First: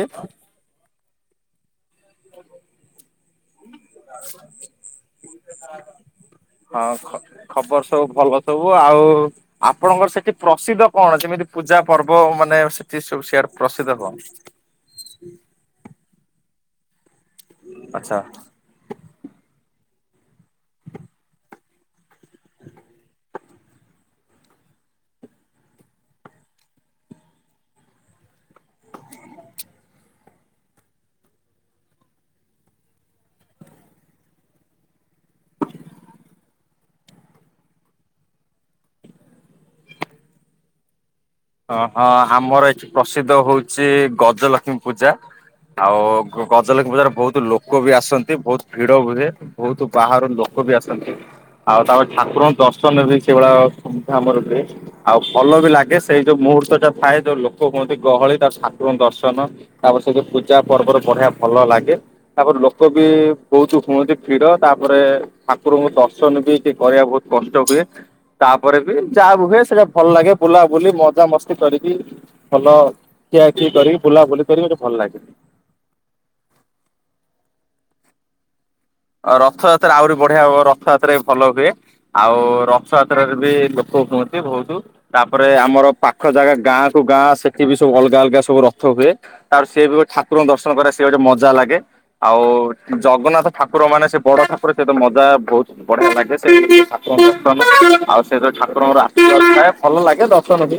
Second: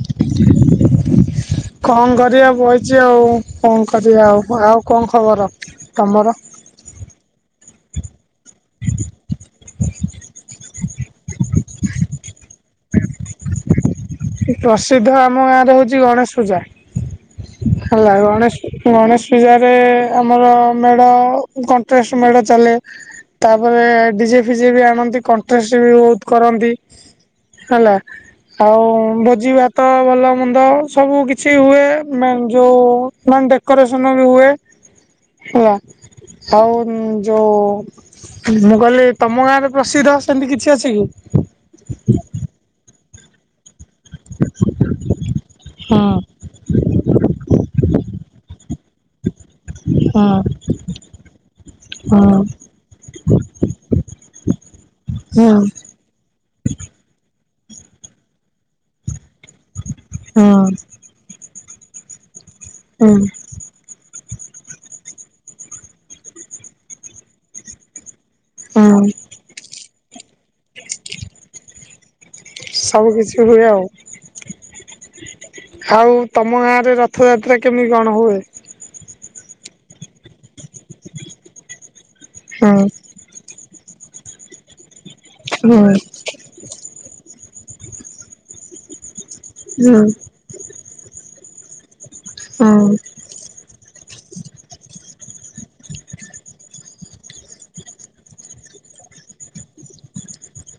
ଏ। କଣ କରିବା ବଇଛି ଆଉ କଣ କରିବା ଆଉ ଆଉ କଣ ଖବର ତମର। ଆଉ ଖ ଖବର ସବୁ ଭଲ ସବୁ ଆଉ। ଆପଣଙ୍କର ସେଠି ପ୍ରସିଦ୍ଧ କଣ ଯେମିତି ପୂଜା ପର୍ବ ମାନେ ସେଠି ସେଆଡେ ପ୍ରସିଦ୍ଧ କଣ? ପ୍ରସିଦ୍ଧ ଆମ ଗାଁରେ ହଉଛି ଗଣେଶ ପୂଜା ହେଲା ଆଚ୍ଛା ଗଣେଶ ଗଣେଶ ପୂଜରେ ଆମର ମେଢ଼ କଣ୍ଟ୍ରଷ୍ଟ ମେଢ଼ ଚାଲେ ତାପରେ ଡିଜେ ଫିଜେ ବି ଆଣନ୍ତି କଣ୍ଟେଷ୍ଟ ବି ବହୁତ କରନ୍ତି। ହେଲା ଆଉ ଭୋଜି ଭାତ ଭଲ ମନ୍ଦ ସବୁ ଗି ଛି ହୁଏ ମାନ ଯୋଉ ମାନେ ଡେକୋରେସନ ବି ହୁଏ ହେଲା। ଆଉ ଯେଉଁ ମୁଁ କହିଲି ତମ ଗାଁ ରେ ପ୍ରସିଦ୍ଧ ସେମିତି କିଛି ଅଛି କି? ଓ ହୋ ଆମର ଏଠି ପ୍ରସିଦ୍ଧ ହଉଛି ଗଜଲକ୍ଷ୍ମୀ ପୂଜା। ଆଉ ହଁ ଗଜଲକ୍ଷ୍ମୀ ପୂଜାରେ ବହୁତ ଲୋକ ବି ଆସନ୍ତି ବହୁତ ଭିଡ ହୁଏ। ବହୁତ ବାହାରୁ ହଁ ଲୋକ ବି ଆସନ୍ତି। ଆଉ ତାପରେ ହଁ ଠାକୁରଙ୍କ ଦର୍ଶନରେ ବି ସେଇଭଳିଆ ସଆମର ବି ଆଉ ହୁଁ ଭଲ ବି ଲାଗେ। ସେଇ ଯୋଉ ମୁହୂର୍ତ୍ତଟା ଥାଏ ଯୋଉ ଲୋକ କୁହନ୍ତି ଗହଳି ତା ଠାକୁରଙ୍କ ଦର୍ଶନ ତାପରେ ସେଠି ପୂଜା ହୁଁ ପର୍ବରେ ବଢିଆ ଭଲ ବି ଲାଗେ ତାପରେ ଲୋକ ବି ବହୁତୁ ହୁଅନ୍ତି ଭିଡ଼ ତାପରେ ଠାକୁରଙ୍କୁ ଦର୍ଶନ ବି ଟିକେ କରିବାକୁ ବହୁତ କଷ୍ଟ ହୁଏ। ତାପରେ ବି ହୁଁ ଯାହା ହୁଏ ସେଇଟା ଭଲ ଲାଗେ ବୁଲାବୁଲି ମଜା ମସ୍ତି କରିକି। ଭଲ ସବୁ କିଛି ଖିଆ ହୁଏ ଖି ଆଉ କରିକି ବୁଲାବୁଲି କରିକି ମୋତେ ଭଲ ଲାଗେ। ଆଉ ତମ ଗାଁ ରେ ରଥଯାତ୍ରା କେମିତି କଣ ହୁଏ? ଅ ରଥଯାତ୍ରା ଆହୁରି ବଢିଆ ହବ ରଥଯାତ୍ରା ବି ଭଲ ହୁଏ। ଆଉ ହୁଁ ରଥଯାତ୍ରା ପାଖରେ ବି ଲୋକ କୁହନ୍ତି ବହୁତ ତାପରେ ହୁଁ ଆମର ପାଖ ଜାଗା ଗାଁ ଗାଁ ସେଠି ବି ସବୁ ଅଲଗା ଅଲଗା ସବୁ ରଥ ହୁଏ ତା ପରେ ସେ ବି ହୁଁ ଠାକୁରଙ୍କ ଦର୍ଶନ କରେ ସେ ଗୋଟେ ମଜା ଲାଗେ ଆଉ ହୁଁ ଜଗନ୍ନାଥ ଠାକୁର ମାନେ ସେ ବଡ ଠାକୁର ସେତ ମଜା ବହୁତ ବଢିଆ ଲାଗେ ସେ ଠକୁରଙ୍କୁ ଦର୍ଶନ ଆଉ ସେ ଯୋଉ ଠାକୁରଙ୍କର ଆସିର୍ବାଦ ଥାଏ ଭଲ ଲାଗେ ଦର୍ଶନ ବି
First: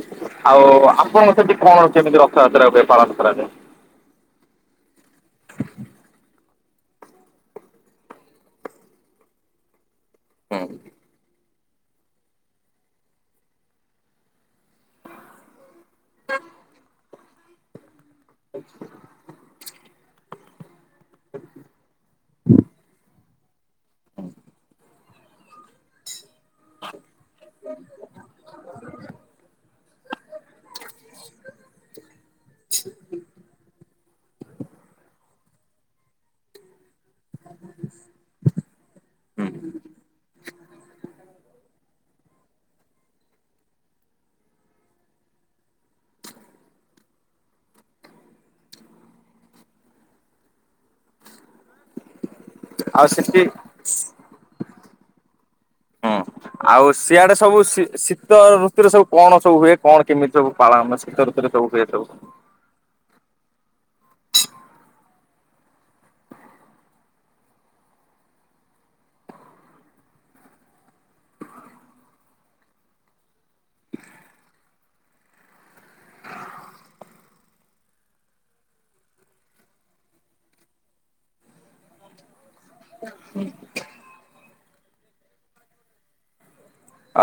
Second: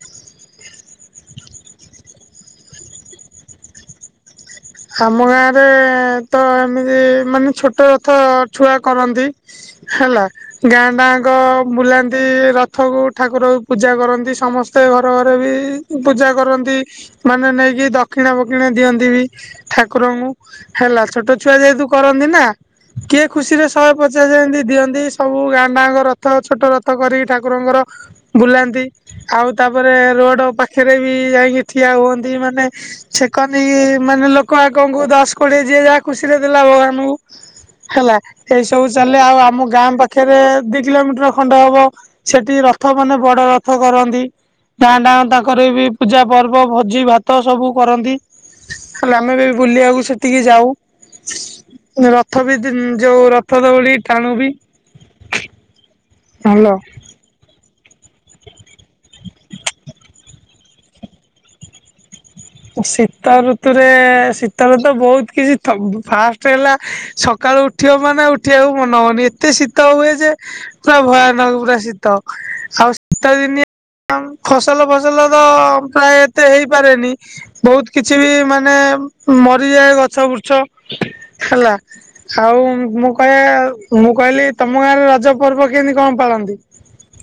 ଆଉ ଆପଣଙ୍କ ସେଠି କଣ ଅଛି ଏମିତି ରଥଯାତ୍ରା ହୁଏ ପାଳନ କରାଯାଏ। ଆମ ଗାଁ ରେ ତ ଏମିତି ମାନେ ଛୋଟ ରଥ ଛୁଆ କରନ୍ତି ହେଲା ଗାଁଟା ଯାକ ବୁଲାନ୍ତି ଏମତି ରଥକୁ ଠାକୁର ପୂଜା କରନ୍ତି, ସମସ୍ତେ ଘର ଘରେ ବି ପୂଜା କରନ୍ତି ମାନେ ନେଇକି ଦକ୍ଷିଣା ଫକ୍ଷିଣା ଦିଅନ୍ତି ବି ଠାକୁରଙ୍କୁ। ହେଲା ଛୋଟ ଛୁଆ ଯେହେତୁ କରନ୍ତି ନା କିଏ ଖୁସିରେ ଶହେ ପଚାଶ ଏମତି ଦିଅନ୍ତି। ସବୁ ଗାଁଟାଯାକ ରଥ ଛୋଟ ରଥ କରିକି ଠାକୁରଙ୍କର ବୁଲାନ୍ତି ଆଉ ତାପରେ ରୋଡ ପାଖରେ ବି ଯାଇକି ଠିଆ ହୁଅନ୍ତି। ମାନେ ଛେକନି ମାନେ ଲୋକ ଆଗଙ୍କୁ ଦଶ କୋଡିଏ ଯିଏ ଯାହା ଖୁସିରେ ଦେଲା ଭଗବାନଙ୍କୁ। ହେଲା। ଏଇ ସବୁ ଚାଲେ ଆଉ ଆମ ଗାଁ ପାଖରେ ଦି କିଲୋମିଟର ଖଣ୍ଡେ ହବ ସେଠି ରଥ ମାନେ ବଡ ରଥ କରନ୍ତି। ଗାଁଟା ଆଙ୍କ ତାଙ୍କର ବି ପୂଜା ପର୍ବ ଭୋଜି ଭାତ ସବୁ କରନ୍ତି। ହେଲେ ଆମେ ବି ବୁଲିବାକୁ ସେଠିକି ଯାଉ। ରଥ ବି ଆଉ ଯୋଉ ସେଠି ରଥ ଦଉଡି ଟାଣୁ ବି। ହୁଁ ଭଲ ଆଉ ସ ସିଆଡେ ସବୁ ଶୀ ଶୀତ ଋତୁରେ ସବୁ କଣ ସବୁ ହୁଏ, କଣ କେମିତି ସବୁ ପାଳନ ମାନେ ଶୀତ ଋତୁରେ ସବୁ ହୁଏ ସବୁ? ଶୀତ ଋତୁରେ ଶୀତଋତୁ ବହୁତ କିଛି ଫାଷ୍ଟ ହେଲା ସକାଳୁ ଉ ଉଠିିବ ମାନେ ଉଠିବାକୁ ମନ ହବନି ଏତେ ଶୀତ ହୁଏ ଯେ ପୁରା ଭୟାନକ ପୁରା ଶୀତ ଆଉ ଶୀତ ଦିନେ ଫସଲ ଫସଲ ତ ପ୍ରାୟ ଏତେ ହେଇପାରେନି। ବହୁତ କିଛି ବି ମାନେ ମରିଯାଏ ଗଛ ବୃଛ ହେଲା। ଆଉ ମୁଁ କହିବା ମୁଁ କହିଲି ତମ ଗାଁରେ ରଜ ପର୍ବ କେମିତି କଣ ପାଳନ୍ତି?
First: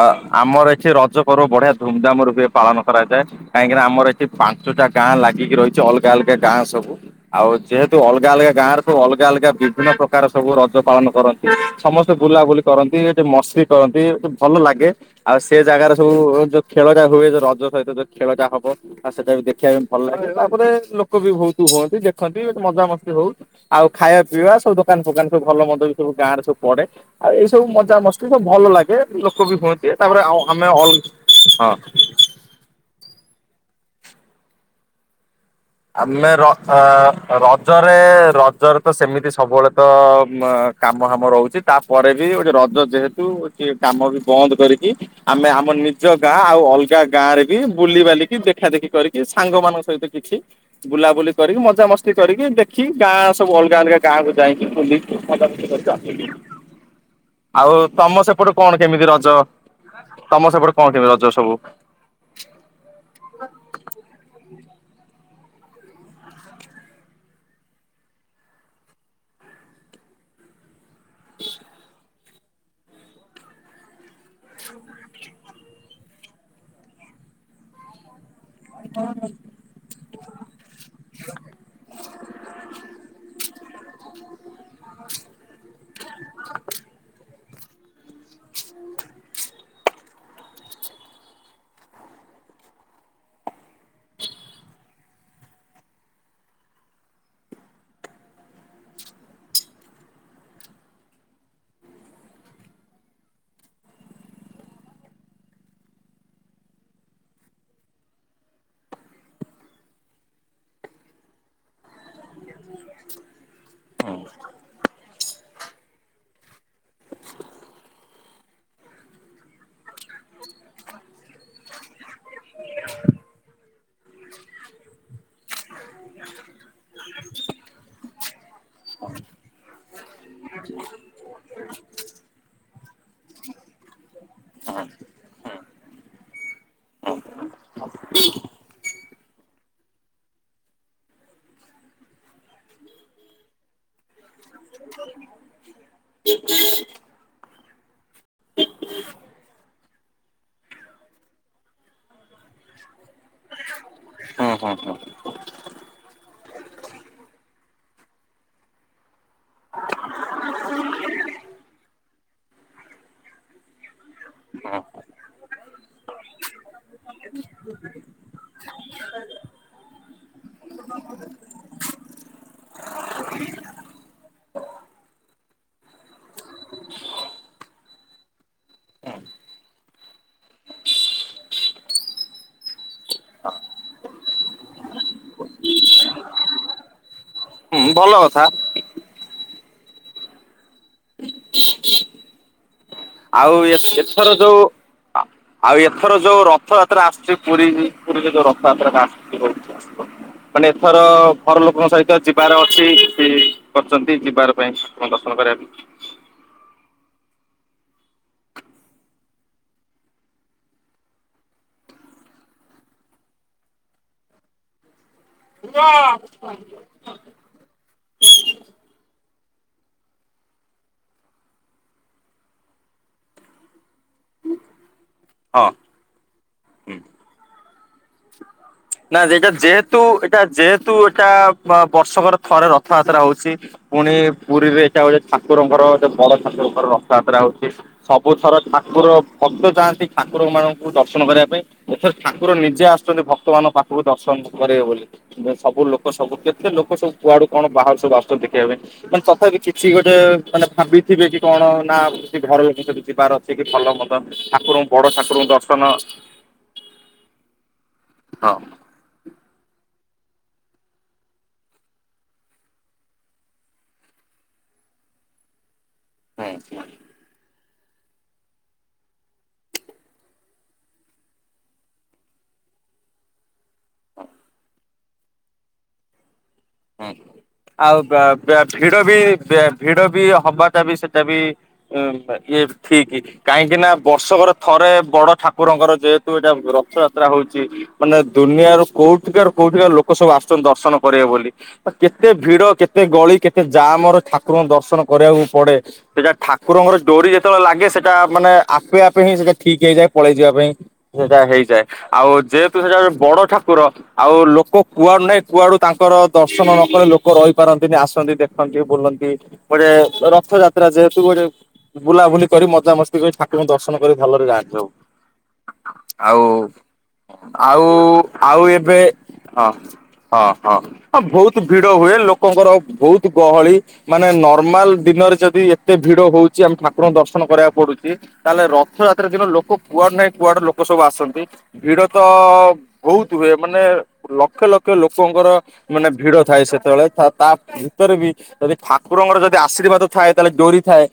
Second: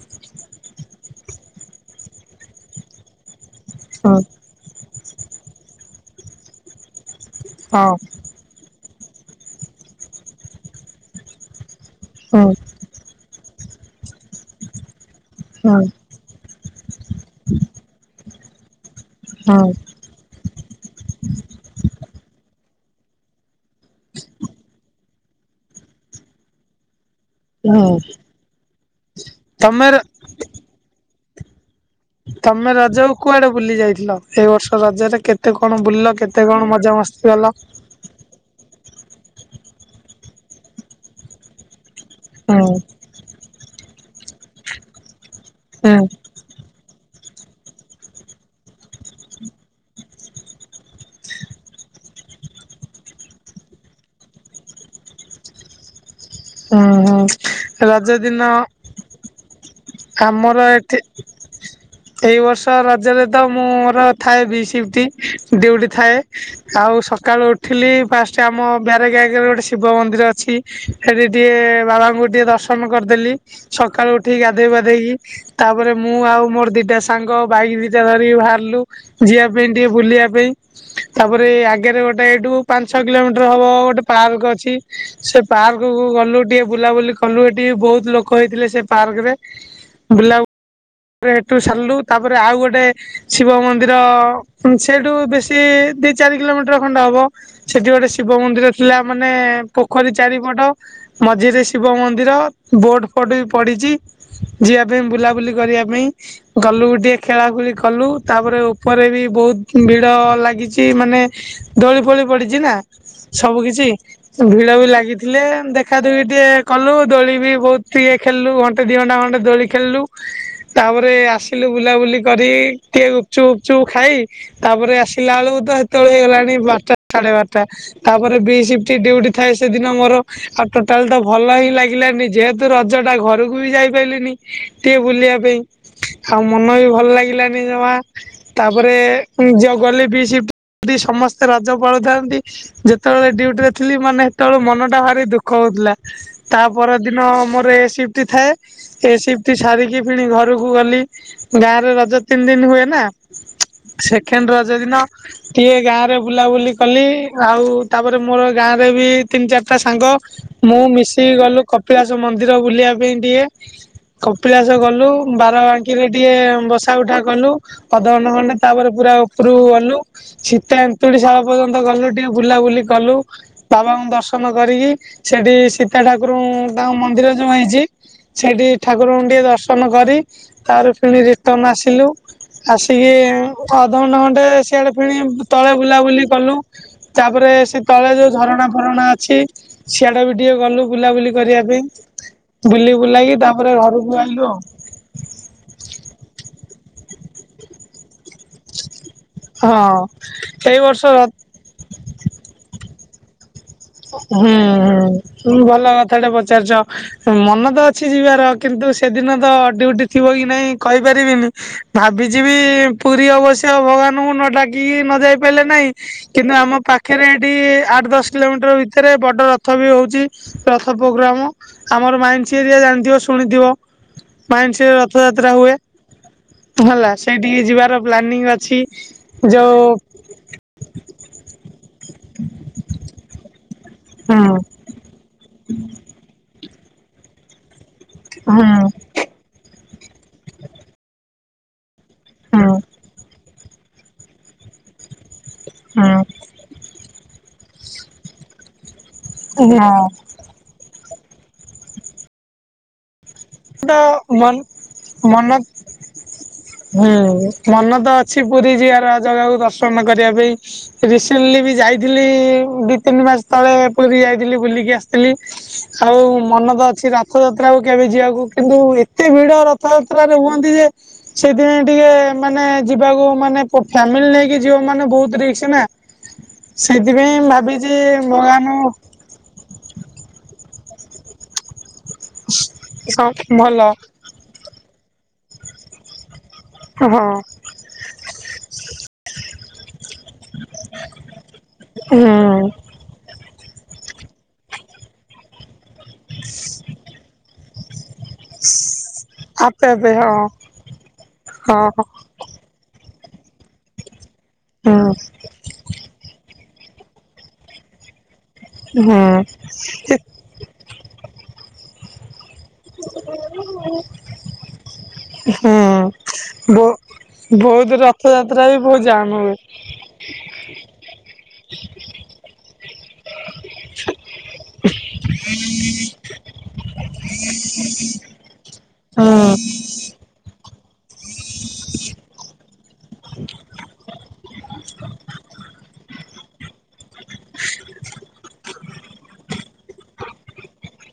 ଅ ଆମର ଏଠି ରଜ ପର୍ବ ବଢିଆ ଧୁମଧାମ ରୂପେ ପାଳନ କରାଯାଏ। କାହିଁକିନା ଆମର ହଁ ଏଠି ପା ଞ୍ଚଟା ଗାଁ ଲାଗିକି ରହିଛି, ଅଲଗା ଅଲଗା ଗାଁ ସବୁ ଆଉ ହଁ ଯେହେତୁ ଅଲଗା ଅଲଗା ଗାଁ ର ସବୁ ଅଲଗା ଅଲଗା ବିଭିନ୍ନ ପ୍ରକାର ସବୁ ରଜ ପାଳନ କରନ୍ତି। ସମସ୍ତେ ବୁଲାବୁଲି ହଁ କରନ୍ତି। ମସ୍ରି କରନ୍ତି ଭଲ ଲାଗେ, ଆଉ ସେ ଜାଗାରେ ସବୁ ଯୋଉ ଖେଳଟା ହୁଏ ଯୋଉ ରଜ ସହିତ ଯୋଉ ଖେଳଟା ହବ ଆଉ ସେଇଟା ବି ହଁ ଦେଖିବା ପାଇଁ ଭଲ ଲାଗେ ତାପରେ ଲୋକ ବି ଭୋଉତୁ ହୁଅନ୍ତି ଦେଖନ୍ତି ମଜାମସ୍ତି ହଉ ଆଉ ଖାଇଆ ପିଇବା ସବୁ ଦୋକାନ ଫୋକାନ ସବୁ ଭଲ ମନ୍ଦ ବି ସବୁ ଗାଁରେ ସବୁ ପଡେ। ଆଉ ଏଇ ସବୁ ହଁ ମଜା ମସ୍ତି ସବୁ ଭଲ ଲାଗେ ଲୋକ ବି ତମେ ହୁଅନ୍ତି ତାପରେ ଆଉଁ ଆମେ ଅଲ୍ ହଁ। ତମେ ରଜକୁ କୁଆଡେ ବୁଲି ଯାଇଥିଲ ଏଇ ବର୍ଷ ରଜେରେ କେ ତେ କଣ ବୁଲିଲ କେତେ କଣ ମଜା ମସ୍ତି କଲ? ମାନେ ରଜରେ ତ ସେମିତି ସବୁବେଳେ ତ ଉଁ ଆଁ କାମ ହାମ ରହୁଚି। ତାପରେ ବି ଗୋଟେ ହୁଁ ରଜ ଯେହେତୁ କିଏ କାମ ବି ବନ୍ଦ କରିକି ଆମେ ଆମ ହୁଁ ନିଜ ଗାଁ ଆଉ ଅଲଗା ଗାଁରେ ବି ବୁଲିିବାଲିକି ଦେଖା ଦେଖି କରିକି ସାଙ୍ଗମାନଙ୍କ ସହିତ କିଛି ବୁଲାବୁଲି କରିକି ମଜାମସ୍ତି କରିକି ଦେଖି ଗାଁ ସବୁ ଅଲଗା ଅଲଗା ଗାଁକୁ ଯାଇଁକି ବୁଲିକି ହୁଁ ଆଉ ରଜ ତମ ଦିନ ସେପଟେ କଣ କେମିତି ରଜ? ତମର ଆମର ସେପଟେ କଁ ଏଠି କେମିତି ରଜ ସବୁ। ଏଇ ବର୍ଷ ରଜେରେ ତ ମୁଁ ମୋର ଥାଏ ବି ସିପ୍ଟ ଡିଉଟି ଥାଏ। ଆଉ ସକାଳୁ ଉଠିଲି ଫାଷ୍ଟ ଆମ ବ୍ୟାରେଗେ ଆଗେରେ ଗୋଟେ ଶିବ ମନ୍ଦିର ଅଛି। ସେଠି ଟିକେ ବାବାଙ୍କୁ ଟିକେ ଦର୍ଶନ କରିଦେଲି ସକାଳୁ ଉଠିକି ଗାଧେଇ ପାଧେଇକି। ତାପରେ ମୁଁ ଆଉ ମୋର ଦିଟା ସାଙ୍ଗ ବାଇକି ଦିଟା ଧରିକି ଭାରଲୁ ଯିିଆ ପେଇଁ ଟିକେ ବୁଲିଆ ପେଇଁ। ତାପରେ ଏ ଆଗରେ ଗୋଟେ ଏଇଠୁ ପାଞ୍ଚ ଛଅ କିଲୋମିଟର ହବ ଗୋଟେ ପାର୍କ ଅଛି ସେ ପାର୍ କୁକୁ ଗଲୁ ଟିକେ ବୁଲାବୁଲି କଲୁ ଏଠି ବି ବୋହୁତ ଲୋକ ହେଇଥିଲେ ସେ ପାର୍କରେ ବୁଲା ପରେ ହେଠୁ ସାରଲୁ ତାପରେ ଆଉ ଗୋଟେ ଶିବ ମନ୍ଦିର ଉଁ ସେଇଠୁ ବେଶ୍ କି ଦି ଚାରି କିଲୋମିଟର ଖଣ୍ଡେ ହବ। ସେଠି ଗୋଟେ ଶିବ ମନ୍ଦିର ଥିଲା ମାନେ ପୋଖରୀ ଚାରିପଟ ମଝିରେ ଶିବ ମନ୍ଦିର ବୋଟ୍ ଫୋଟ୍ ବି ପଡିଚି ଯିଆ ପେଇଁ ବୁଲାବୁଲି କରିବା ପେଇଁ। ଗଲୁ ଟିକେ ଖେଳା ଖୁଳି କଲୁ ତାପରେ ଓପରେ ବି ବୋହୁତ ଭିଡ ଲାଗିଛି ମାନେ ଦୋଳି ଫୋଳି ପଡିଚି ନା ସବୁ କିଛି ଉଁ ଭିଡ ବି ଲାଗିଥିଲେ ଦେଖ୍ ଖା ଦୁଖି ଟିକେ କଲୁ ଦୋଳି ବି ବୋହୁତ ଟିକେ ଖେଳଲୁ ଘଣ୍ଟେ ଦି ଘଣ୍ଟା ଘଣ୍ଟେ ଦୋଳି ଖେଳଲୁ। ତାପରେ ଆସିଲୁ ବୁଲାବୁଲି କରି ଟିକେ ଗୁପଚୁପ ଉପଚୁପୁ ଖାଇ ତାପରେ ଆସିଲାଳୁକୁ ତ ହେତେବେଳେ ହେଇଗଲାଣି ବାରଟା ସାଢେ ବାରଟା। ତାପରେ ବି ସିପ୍ଟି ଡଉଟି ଥାଏ ସେଦିନ ମୋର ଆଉ ଟୋଟାଲ ତ ଭଲ ହିଁ ଲାଗିଲାନି ଯେହେ ତୁ ରଜଟା ଘରକୁ ବି ଯାଇ ପାଇଲିନି। ଟିକେ ବୁଲିବା ପେଇଁ ଆଉ ମନ ବି ଭଲ ଲାଗିଲାନି ଜମା। ତାପରେ ଉଁ ଯୋଉ ଗଲି ବି ସିପ୍ଟି ବି ସମସ୍ତେ ରଜ ପାଳୁଥାନ୍ତି। ଯେତବେଳେ ଡିଉଟିରେ ଥିଲି ମାନେ ସେତେବେଳେ ମନଟା ଭାରି ଦୁଃଖ ହଉଥିଲା। ତା ପର ଦିନ ମୋର ଏ ସିପ୍ଟି ଥାଏ ଏ ସପ୍ ଟି ସାରିକି ଫିଣି ଘରକୁ ଗଲି ଗାଁରେ ରଜ ତିନ ଦିନ ହୁଏ ନା। ହୁଁ ସେକେଣ୍ଡ ହୁଁ ରଜ ହୁଁ ଦିିନ ଟିକେ ଗାଁରେ ବୁଲାବୁଲି କଲି ଆଉ ତାପରେ ମୋର ଗାଁରେ ବି ତିନ ଚାରିଟା ସାଙ୍ଗ। ମୁଁ ମିଶିକି ଗଲୁ କପିଳାସ ମନ୍ଦିର ବୁଲିଆ ପେଇଁ ଟିକେ। କପିଳାସ ଗଲୁ ବାରବାଙ୍କିରେ ଟିକେ ବସା ଉଠା କଲୁ। ଅଧଘଣ୍ଟେ ଖଣ୍ଡେ ତାପରେ ପୁରା ଓପରକୁ ଗଲୁ। ସୀତା ଏନ୍ତୁଡିଶାଳ ପର୍ଯ୍ୟନ୍ତ ଗଲୁ ଟିକେ ବୁଲାବୁଲି କଲୁ। ବାବାଙ୍କୁ ଦର୍ଶନ କରିକି ସେଠି ସୀତା ଠାକୁରୁଙ୍କୁ ତାଙ୍କ ମନ୍ଦିର ଯୋଉ ହେଇଚି ସେଇଠି ଠାକୁରଙ୍କୁ ଟିକେ ଦର୍ଶନ କରି ତାପରେ ଫିଣି ରିଟନ୍ ଆସିଲୁ। ଆସିକି ଅଧଘଣ୍ଟେ ଖଣ୍ଡେ ସିଆଡେ ଫିଣି ତଳେ ବୁଲାବୁଲି କଲୁ। ତାପରେ ସେ ହୁଁ ତଳେ ଭଲ ଯୋଉ କଥା ଝରଣା ଫରଣା ଅଛି ସିଆଡେ ବି ଟିକେ ଗଲୁ ବୁଲାବୁଲି କରିବା ପେଇଁ ବୁଲି ବୁଲାକି ତ ଯୋଉ ଏ ଏଥର ଯୋଉ ଆ ଆଉ ଏଥର ଯୋଉ ରଥଯାତ୍ରା ଆସୁଚି ପୁରୀ ପୁରୀରେ ଯୋଉ ରଥଯାତ୍ରାକୁ ଆସିବ ଯିଏ ଆସିବ ହଁ ମାନେ ଏଇ ଏଥର ବର୍ଷ ଘର ଲୋକଙ୍କ ସହିତ ଯିବାର ଅଛି [unintelligible] ଯିବାର ହୁଁ ପାଇଁ ଠାକୁରଙ୍କ ଦର୍ଶନ କରିବା ହୁଁ ଭଲ ପାଇଁ କଥା ଟେ ପଚାରିଚ। ମନ ତ ଅଛି ଯିବାର କିନ୍ତୁ ସେଦିନ ତ ଡ୍ୟୁଟି ଥିବ କି ନାହିଁ କହିପାରିବିନି ଭାବିଚି ବି ପୁରୀ ଅବଶ୍ୟ ଭଗବାନଙ୍କୁ ନ ଡାକିକି ନ ଯାଇ ପାରିଲେ ନାହିଁ କିନ୍ତୁ ଆମ ପାଖରେ ଏଟି ଆଠ ଦଶ କିଲୋମିଟର ମିଟର ଭିତରେ ବଡ ରଥ ବି ହୋଉଚି ରଥ ପ୍ରୋଗ୍ରାମ। ଆମର ମାଇନ୍ସି ଏରିଆ ଜାଣିଥିବ ଶୁଣିଥିବ ମାଇସିର ରଥ ଯାତ୍ରା ହଁ ହୁଏ ହେଲା ସେଇଟିକି ଯିବାର ପ୍ଲାନିଂ ଅଛି ଯୋଉ ଏଟା ଯେହେତୁ ଏଟା ବର୍ଷକର ଥରେ ରଥଯାତ୍ରା ହୋଉଚି। ପୁଣି ହୁଁ ପୁରୀରେ ଏଇଟା ଗୋଟେ ଠାକୁରଙ୍କର ଯ ବଡ ଠାକୁରଙ୍କର ରଥଯାତ୍ରା ହୋଉଚି। ସବୁଥର ହୁଁ ଠାକୁର ଭକ୍ତ ଯାଆନ୍ତି ଠାକୁର ମାନଙ୍କୁ ଦର୍ଶନ କରିବା ପାଇଁ ଏଥର ଠାକୁର ହୁଁ ନିଜେ ଆସୁଚନ୍ତି ଭକ୍ତ ମାନଙ୍କ ପାଖକୁ ଦର୍ଶନ କରିବେ ବୋଲି। ସବୁ ଲୋକ ସବୁ ହୁଁ କେତେ ଲୋକ ସବୁ କୁଆଡୁ କଣ ବାହାରୁ ସବୁ ଆସୁଚନ୍ତି ଦେଖିବା ପାଇଁ କି ତ ତଥାପି କିଛି ହଁ ଗୋଟେ ମାନେ ଭାବିଥିବେ କି କଣ ନା ସେ ଘର ଲୋକ ସେଟି ଯିବାର ସେ କି ଭଲ ତ ମନ୍ଦ ମନ ଠାକୁରଙ୍କୁ ବଡ ମନ ଠାକୁରଙ୍କୁ ଦର୍ଶନ ହୁଁ ମନ ତ ଅଛି ହଁ ପୁରୀ ଯିବାର ଜାଗାକୁ ଦର୍ଶନ କରିବା ପାଇଁ ରିସେଣ୍ଟଲି ବି ଯାଇଥିଲି ଦି ତିନି ମାସ ତଳେ ପୁରୀ ଯାଇଥିଲି ବୁଲିକି ଆସିଥିଲି। ଆଉ ହୁଁ। ମନ ତ ଅଛି ରଥ ଯାତ୍ରାକୁ କେବେ ଯିବାକୁ କିନ୍ତୁ ଏତେ ଭିଡ ରଥଯାତ୍ରାରେ ହୁଅନ୍ତି ଯେ ସେଇଥିପାଇଁ ଟିକେ ମାନେ ଯିବାକୁ ମାନେ ଫ୍ୟାମିଲି ନେଇକି ଯିବ ମାନେ ବୋହୁତ ରିକ୍ସ ନା। ସେଥିପାଇଁ ଆଉ ଭାବିଚି ବା ବା ଭଗାନକୁ ଭିଡ ବି ବେ ଭିଡ ବି ହବାଟା ବି ସେଟା ବି ଇଏ ଠିକି। କାହିଁକି ଭଲ ନା ବର୍ଷକରେ ଥରେ ବଡ ଠାକୁରଙ୍କର ଯେହେତୁ ଏଇଟା ହଁ। ରଥଯାତ୍ରା ହୋଉଚି। ମାନେ ଦୁନିଆରୁ କୋଉଠିକର କୋଉଠିକର ଲୋକ ସବୁ ଆସୁଚନ୍ତି ଦର୍ଶନ କରିବେ ବୋଲି। କେତେ ଭିଡ ହୁଁ କେତେ ଗଳି କେତେ ଜାମର ଠାକୁରଙ୍କୁ ଦର୍ଶନ କରିବାକୁ ପଡେ ସେଟା ଠାକୁରଙ୍କ ଡୋରି ଯେତେବେଳେ ଲାଗେ ସେ ଟା ମାନେ ଆପେ ଆପେ ହିଁ ସେଟା ଠିକ ଆପେ ଆପେ ହେଇଯାଏ ହଁ ପଳେଇ ଯିବା ପାଇଁ ସେଇଟା ହେଇଯାଏ ହଁ ଆଉ ଯେ ହେତୁ ସେଟା ଗୋଟେ ବଡ ଠାକୁର ଆଉ ଲୋକ ହୁଁ କୁଆଡୁ ନାହିଁ କୁଆଡୁ ତାଙ୍କର ଦର୍ଶନ ନ କଲେ ଲୋକ ରହିପାରନ୍ତିନି ଆସନ୍ତି ଦେଖନ୍ତି ବୁଲନ୍ତି ହୁଁ। ଗୋଟେ ରଥଯାତ୍ ତ୍ରା ଯେହେତୁ ଗୋଟେ ବୁଲାବୁଲି କରି ମଜାମସ୍ତି କରି ଠାକୁରଙ୍କୁ ଦର୍ଶନ କରି ଭଲରେ ଜାଆନ୍ତି ସବୁ। ଆଉ ହୁଁ ବୋ ଆଉ ବହୁତ ଆଉ ରଥଯାତ୍ରା ବି ଏବେ ବହୁତ ଜାମ ହୁଏ। ହଁ। ହଁ ହଁ ବୋହୁତ ଭିଡ ହୁଏ ଲୋକଙ୍କର ବୋହୁତ ଗହଳି। ମାନେ ନର୍ମାଲ ଦିନରରେ ଯେଦି ଏତେ ଭିଡ ହୋଉଚି ଆମେ ଠାକୁରଙ୍କ ଦର୍ଶନ କରିବାକୁ ପଡୁଚି ତାହେଲେ ରଥଯାତ୍ରା ଦିନ ହୁଁ ଲୋକ କୁଆଡେ ନାହିଁ କୁଆଡେ ଲୋକ ସବୁ ଆସନ୍ତି ଭିଡ ତ ବୋହୁତ୍ ହୁଏ ମାନେ ଲକ୍ଷେ ଲକ୍ଷ ଲୋକଙ୍କର ମାନେ ଭିଡ ଥାଏ ସେତେବେଳେ ତା ତା ଭିତରେ ବି ଯଦି ଠାକୁରଙ୍କର ଯଦି ଆଶୀର୍ବାଦ ଥାଏ ତାହେଲେ ଡୋରି ଥାଏ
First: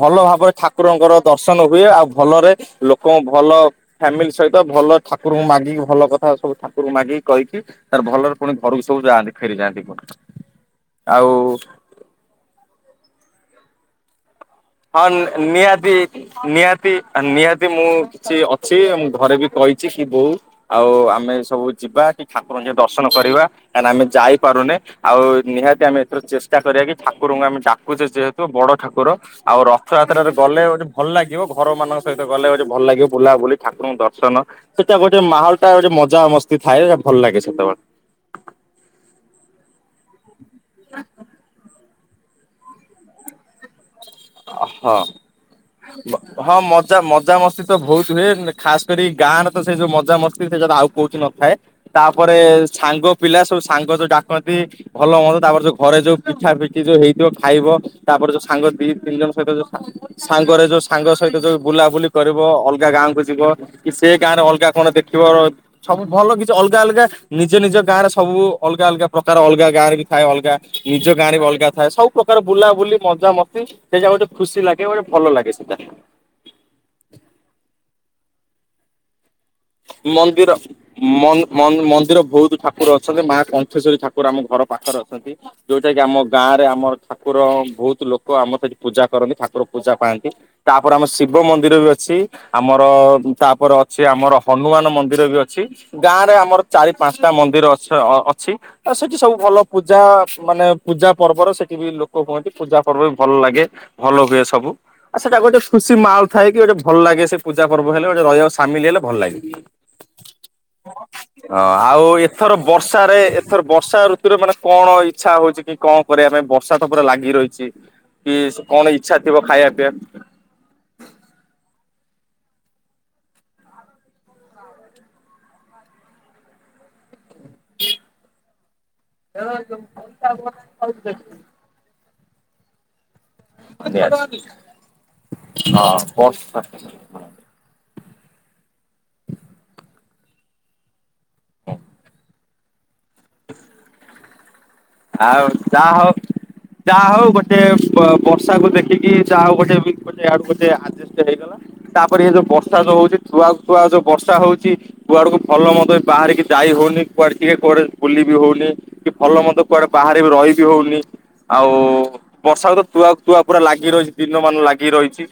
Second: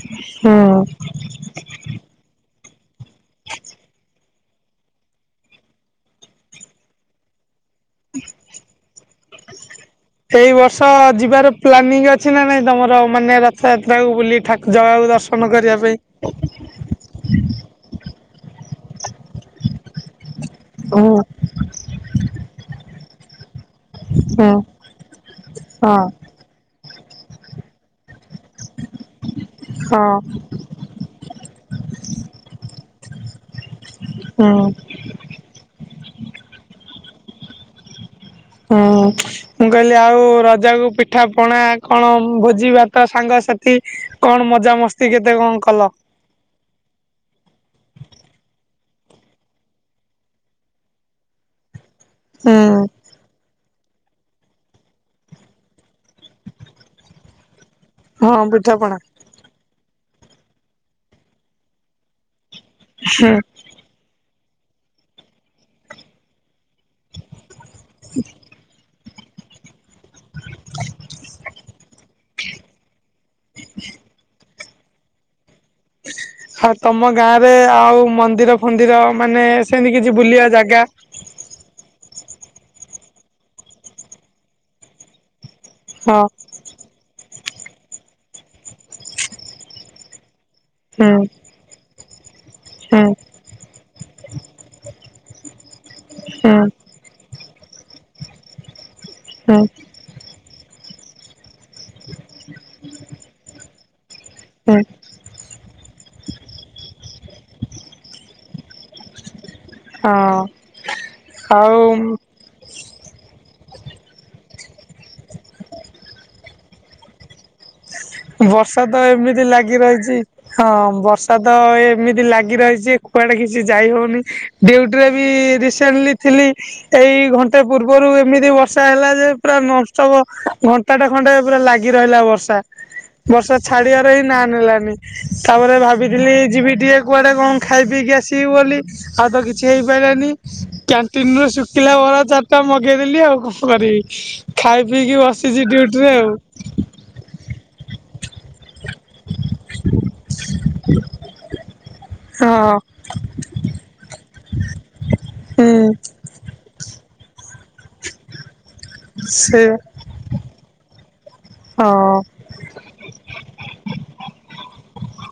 ଭଲ ଭାବରେ ହୁଁ। ଠାକୁରଙ୍କର ଦର୍ଶନ ହୁଏ ଆଉ ଭଲରେ ଲୋକ୍ କଣ ଭଲ ଫ୍ୟାମିଲି ସହିତ ଭଲ ଠାକୁରଙ୍କୁ ମାଗିକି ଭଲ କଥା ସବୁ ଠାକୁରଙ୍କୁ ମାଗିକି କହିକି ତାର ଭଲରେ ପୁଣି ଘରକୁ ସବୁ ଯାଆନ୍ତି ଫେରି ଯାଆନ୍ତି ପୁଣି। ଏଇ ବର୍ଷ ଆଉ ଯିବାର ପ୍ଲାନିଂ ଅଛି ନା ନାଇଁ ତମର ମାନେ ରଥଯାତ୍ରାକୁ ବୁଲି ଠା ଜଗାକୁ ଦର୍ଶନ କରିବା ପାଇଁ। ତି ନିହାତି ମୁଁ କିଛି ଅ ଛି ମୁଁ ଘରେ ବି କହିଚି କି ବୋଉ ଆଉ ହୁଁ ଆମେ ସବୁ ଯିବା କି ଠାକୁରଙ୍କ ଦର୍ଶନ କରିବା କାଁକି ଆମେ ହୁଁ ଯାଇପାରୁନେ ଆଉ ନିହାତି ହଁ ଆମେ ଏଥର ଚେଷ୍ଟ ଚା କରିବା କି ଠାକୁରଙ୍କୁ ଆମେ ଡାକୁଛେ ଯେହେତୁ ବଡ ଠାକୁର। ଆଉ ହଁ ରଥଯାତ୍ରାରେ ଗଲେ ହଉ ଭଲ ଲାଗିବ ଘର ମାନଙ୍କ ସହିତ ଗଲେ ହଉଚି ଭଲ ଲାଗିବ ବୁଲାବୁଲି ଠାକୁରଙ୍କୁ ଦର୍ଶନ ହୁଁ। ସେ ଟା ଗୋଟେ ମାହୋଲ ଟା ଗୋଟେ ମଜା ମସ୍ତି ଥାଏ ଟା ଭଲ ଲାଗେ ସେତେବେଳେ। ହୁଁ ମୁଁ କହିଲି ଆଉ ରଜାକୁ ପିଠା ପଣା କଣ ଭୋଜି ଭାତ ସାଙ୍ଗସାଥି କଣ ହଁ ମଜାମସ୍ତି କେତେ କଣ କଲ? ହଁ ମଜା-ମଜାମସ୍ତି ତ ବହୁତ ହୁଏ। ଉଁ ଖାସ କରି ଗାଁ ରେ ତ ସେ ଯୋଉ ମଜାମସ୍ତି ସେ ଗୁରା ଆଉ କୋଉଠି ନ ଥାଏ। ତା ପରେ ହୁଁ ସାଙ୍ଗ ପିଲା ସବୁ ସାଙ୍ଗ ଯୋଉ ଡାକନ୍ତି ଭଲ ହୁଅନ୍। ତା ପରେ ଯୋଉ ଘରେ ଯୋଉ ପିଠା ପିଠି ଯୋଉ ହେଇଥିବ ଖାଇବ। ତା ପରେ ହଁ ଯୋଉ ସାଙ୍ଗ ଦି ପିଠାପଣା ତିନି ଜଣ ସହିତ ଯୋଉ ସାଁ ସାଙ୍ଗ ରେ ଯୋଉ ସାଙ୍ଗ ସହିତ ଯୋଉ ବୁଲାବୁଲି କରିବ। ଅଲ୍ ଅଲଗା ଗାଁ କୁ ହୁଁ ଯିବ କି ସେ ଗାଁ ରେ ଅଲଗା କଣ ଦେଖିବ ର ସବୁ ଭଲ କିଛି ନି ଅଲଗା ଅଲଗା ନିଜ ନିଜ ଗାଁରେ ସବୁ ଅଲଗା ଅଲଗା ପ୍ରକାର ଅଲଗା ଗାଁରେ ଥାଏ ଅଲଗା ନିଜ ଗାଁରେ ବି ଅଲଗା ଥାଏ। ସବୁ ପ୍ର୍ରକାର ବୁଲାବୁଲି ମଜା ମସ୍ତି ସେ ଯା ଗୋଟେ ଖୁସି ଲାଗେ ୱେ ଭଲ ଲାଗେ ସେଟା। ଆଉ ତମ ଗାଁ ରେ ଆଉ ମନ୍ଦିର ଫନ୍ଦିର ମାନେ ସେମିତି କିଛି ବୁଲିବା ମନ୍ଦିର ଜାଗା ମନ୍-ମନ୍-ମନ୍ଦିର ବହୁତ ଠାକୁର ଅଛନ୍ତି ମା କଣ୍ଠେଶ୍ଵରୀ ଠାକୁର ଆମ ଘର ପାଖରେ ଅଛନ୍ତି। ଯୋଉଟା କି ଆମ ହଁ ଗାଁ ରେ ଆମର ଠାକୁର ବହୁତ ଲୋକ ଆମର ସେଠି ପୂଜା କରନ୍ତି ଠାକୁର ପୂଜା ପାଆନ୍ତି। ତା ପରେ ଆମର ହୁଁ। ଶିବ ମନ୍ଦିର ବି ଅଛି। ଆମର ହୁଁ ତା ପରେ ଅଛି ଆମର ହନୁମାନ ମନ୍ଦିର ବି ଅଛି ଗାଁ ରେ ଆମର ହୁଁ ଚାରି ପାଞ୍ଚଟା ମନ୍ଦିର ଅଛ ଅଛି। ଆଉ ସେଇଠି ସବୁ ଭଲ ହୁଁ ପୂଜା ମାନେ ପୂଜା ପର୍ବର ସେଠି ବି ଲୋକ ହୁଅନ୍ତି। ପୂଜା ପର୍ବ ବି ଭଲ ଲାଗେ ଭଲ ହୁଏ ସବୁ। ହୁଁ ଆଉ ସେଟା ଗୋଟେ ଖୁସି ମାଲ ଥାଏ କି ଗୋଟେ ଭ ଲାଗେ ସେ ପୂଜା ପର୍ବ ହେଲେ ଗୋଟେ ରହିବା ସାମିଲ ହେଲେ ଭଲ ଲାଗେ। ହଁ ହଁ ଆଉ ଏ ଥର ବର୍ଷାରେ ଏଥର ବର୍ଷା ଋତୁରେ ମାନେ କଣ ଇଚ୍ଛା ହଉଚି କି କଣ କରିବା ପାଇଁ ବର୍ଷା ତ ପୁରା ଲାଗି ରହି ଚି। ବର୍ଷା ତ ଏମିତି ଲାଗି ରହିଛି। ହଁ ବର୍ଷା ତ ଏମିତି ଲାଗି ରହିଛି କୁଆଡେ କିଛି ଯାଇ ହଉନି। ଡିୟୁଟିରେ ବି ରିସେଣ୍ଟଲି ଥିଲି। ଏଇ ଘଣ୍ଟା ପୂର୍ବରୁ ଏମିତି ବର୍ଷା ହେଲା ଯେ ପୁରା ନନଷ୍ଟପ ଘଣ୍ଟା ଟା ଖଣ୍ଡେ ପୁରା ଲାଗ ଲାଗି ରହିଲା ବର୍ଷା। ବର୍ଷା ଛାଡିବାର ପିଇବା ହିଁ ନା ନେଲାନି ତା ପରେ ହଁ ଭାବିଥିଲି ବର୍ଷା ଯିବି ଟିକେ କୁଆଡେ କଣ ଖାଇ ପିଇ କିି ଆସିବି ବୋଲି। ଆଉ ତ କିଛି ହେଇପାରିଲାନି କ୍ୟାଣ୍ଟିନ ରୁ ଶୁଖିଲା ବରା ଚା ତା ମଗେଇଦେଲି ଆଉ କଣ କରିବି ଖାଇ ପିଇକି ଆଉ ବସିଚି ଯାହା ଡିୟୁଟି ହଉ ରେ ଆଉ। ଯାହା ହଉ ଗୋଟେ ବ ବର୍ଷାକୁୁ ଦେଖିକି ଯାହା ହଉ ଗୋଟେ ୱେ ଗୋଟେ ଗୋଟେ ଆଡଜଷ୍ଟ ହେଇଗଲା। ତା ପରେ ଇଏ ଯୋଉ ହଁ ବର୍ଷା ଯୋଉ ହଉଚି ତୁହା କୁ ତୁହା ଯୋଉ ବର୍ଷା ହଉଚି କୁଆଡ କୁ ଭଲ ହୁଁ ମନ୍ଦ ବାହାରିକି ଯାଇ ହଉନି କୁଆଡେ ଟିକେ କୁଆଡେ ବୁଲି ବିି ହଉନି କି ଭଲ ମନ୍ଦ ସେ କୁଆଡେ ବାହାରେ ବି ରହିବି ହଉନି। ଆଉ ହଁ ବର୍ଷାକୁ ତ ତୁହା କୁ ତୁହା ପୁରା ଲାଗି ରହିଚି ଦିନ ମାନ ଲାଗି ରହିଚି।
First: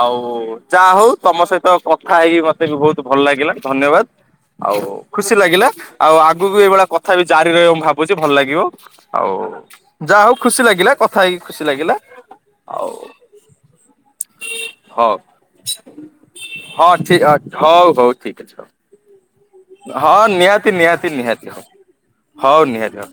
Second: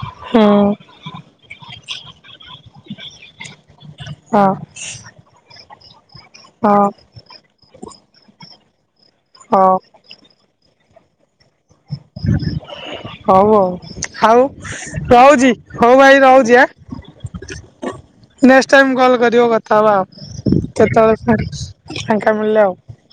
ଆଉ ହୁଁ ଯାହା ହଉ ତମ ସହିତ କଥା ହେଇକି ମତେ ବି ବହୁତ ଭଲ ଲାଗିଲା ଧନ୍ୟବାଦ। ହଁ। ଆଉ ଖୁସି ଲାଗିଲା ଆଉ ଆଗକୁ ହଁ ଏଇଭଳିଆ ହଁ କଥା ବି ଜାରି ରହିବ ମୁଁ ଭାବୁଛି ଭଲ ଲାଗିବ। ଆଉ ହଉ ଯାହା ହଉ ଖୁସି ଲାଗିଲା କଥା ହେଇକି ଖୁସି ଲାଗିଲା। ଆଉ ହଉ ଆଉ ଆଉ ହଉ ରହୁଚି ହଉ ଭାଇ ରହୁଚି ଆଁ? ହଁ ଠିକ ହଉ ହଉ ଠିକ ଅଛି ହଉ। ନେଷ୍ଟ ଟାଇମ କଲ୍ କରିବ କଥା ହେବା ହଁ ଆଉ ନିହାତି ନିହାତି କେତେବେଳେ ନିହାତି ହଉ ଫାଙ୍କା ହଉ ମିଳିଲେ ଆଉ। ନିହାତି ହଉ।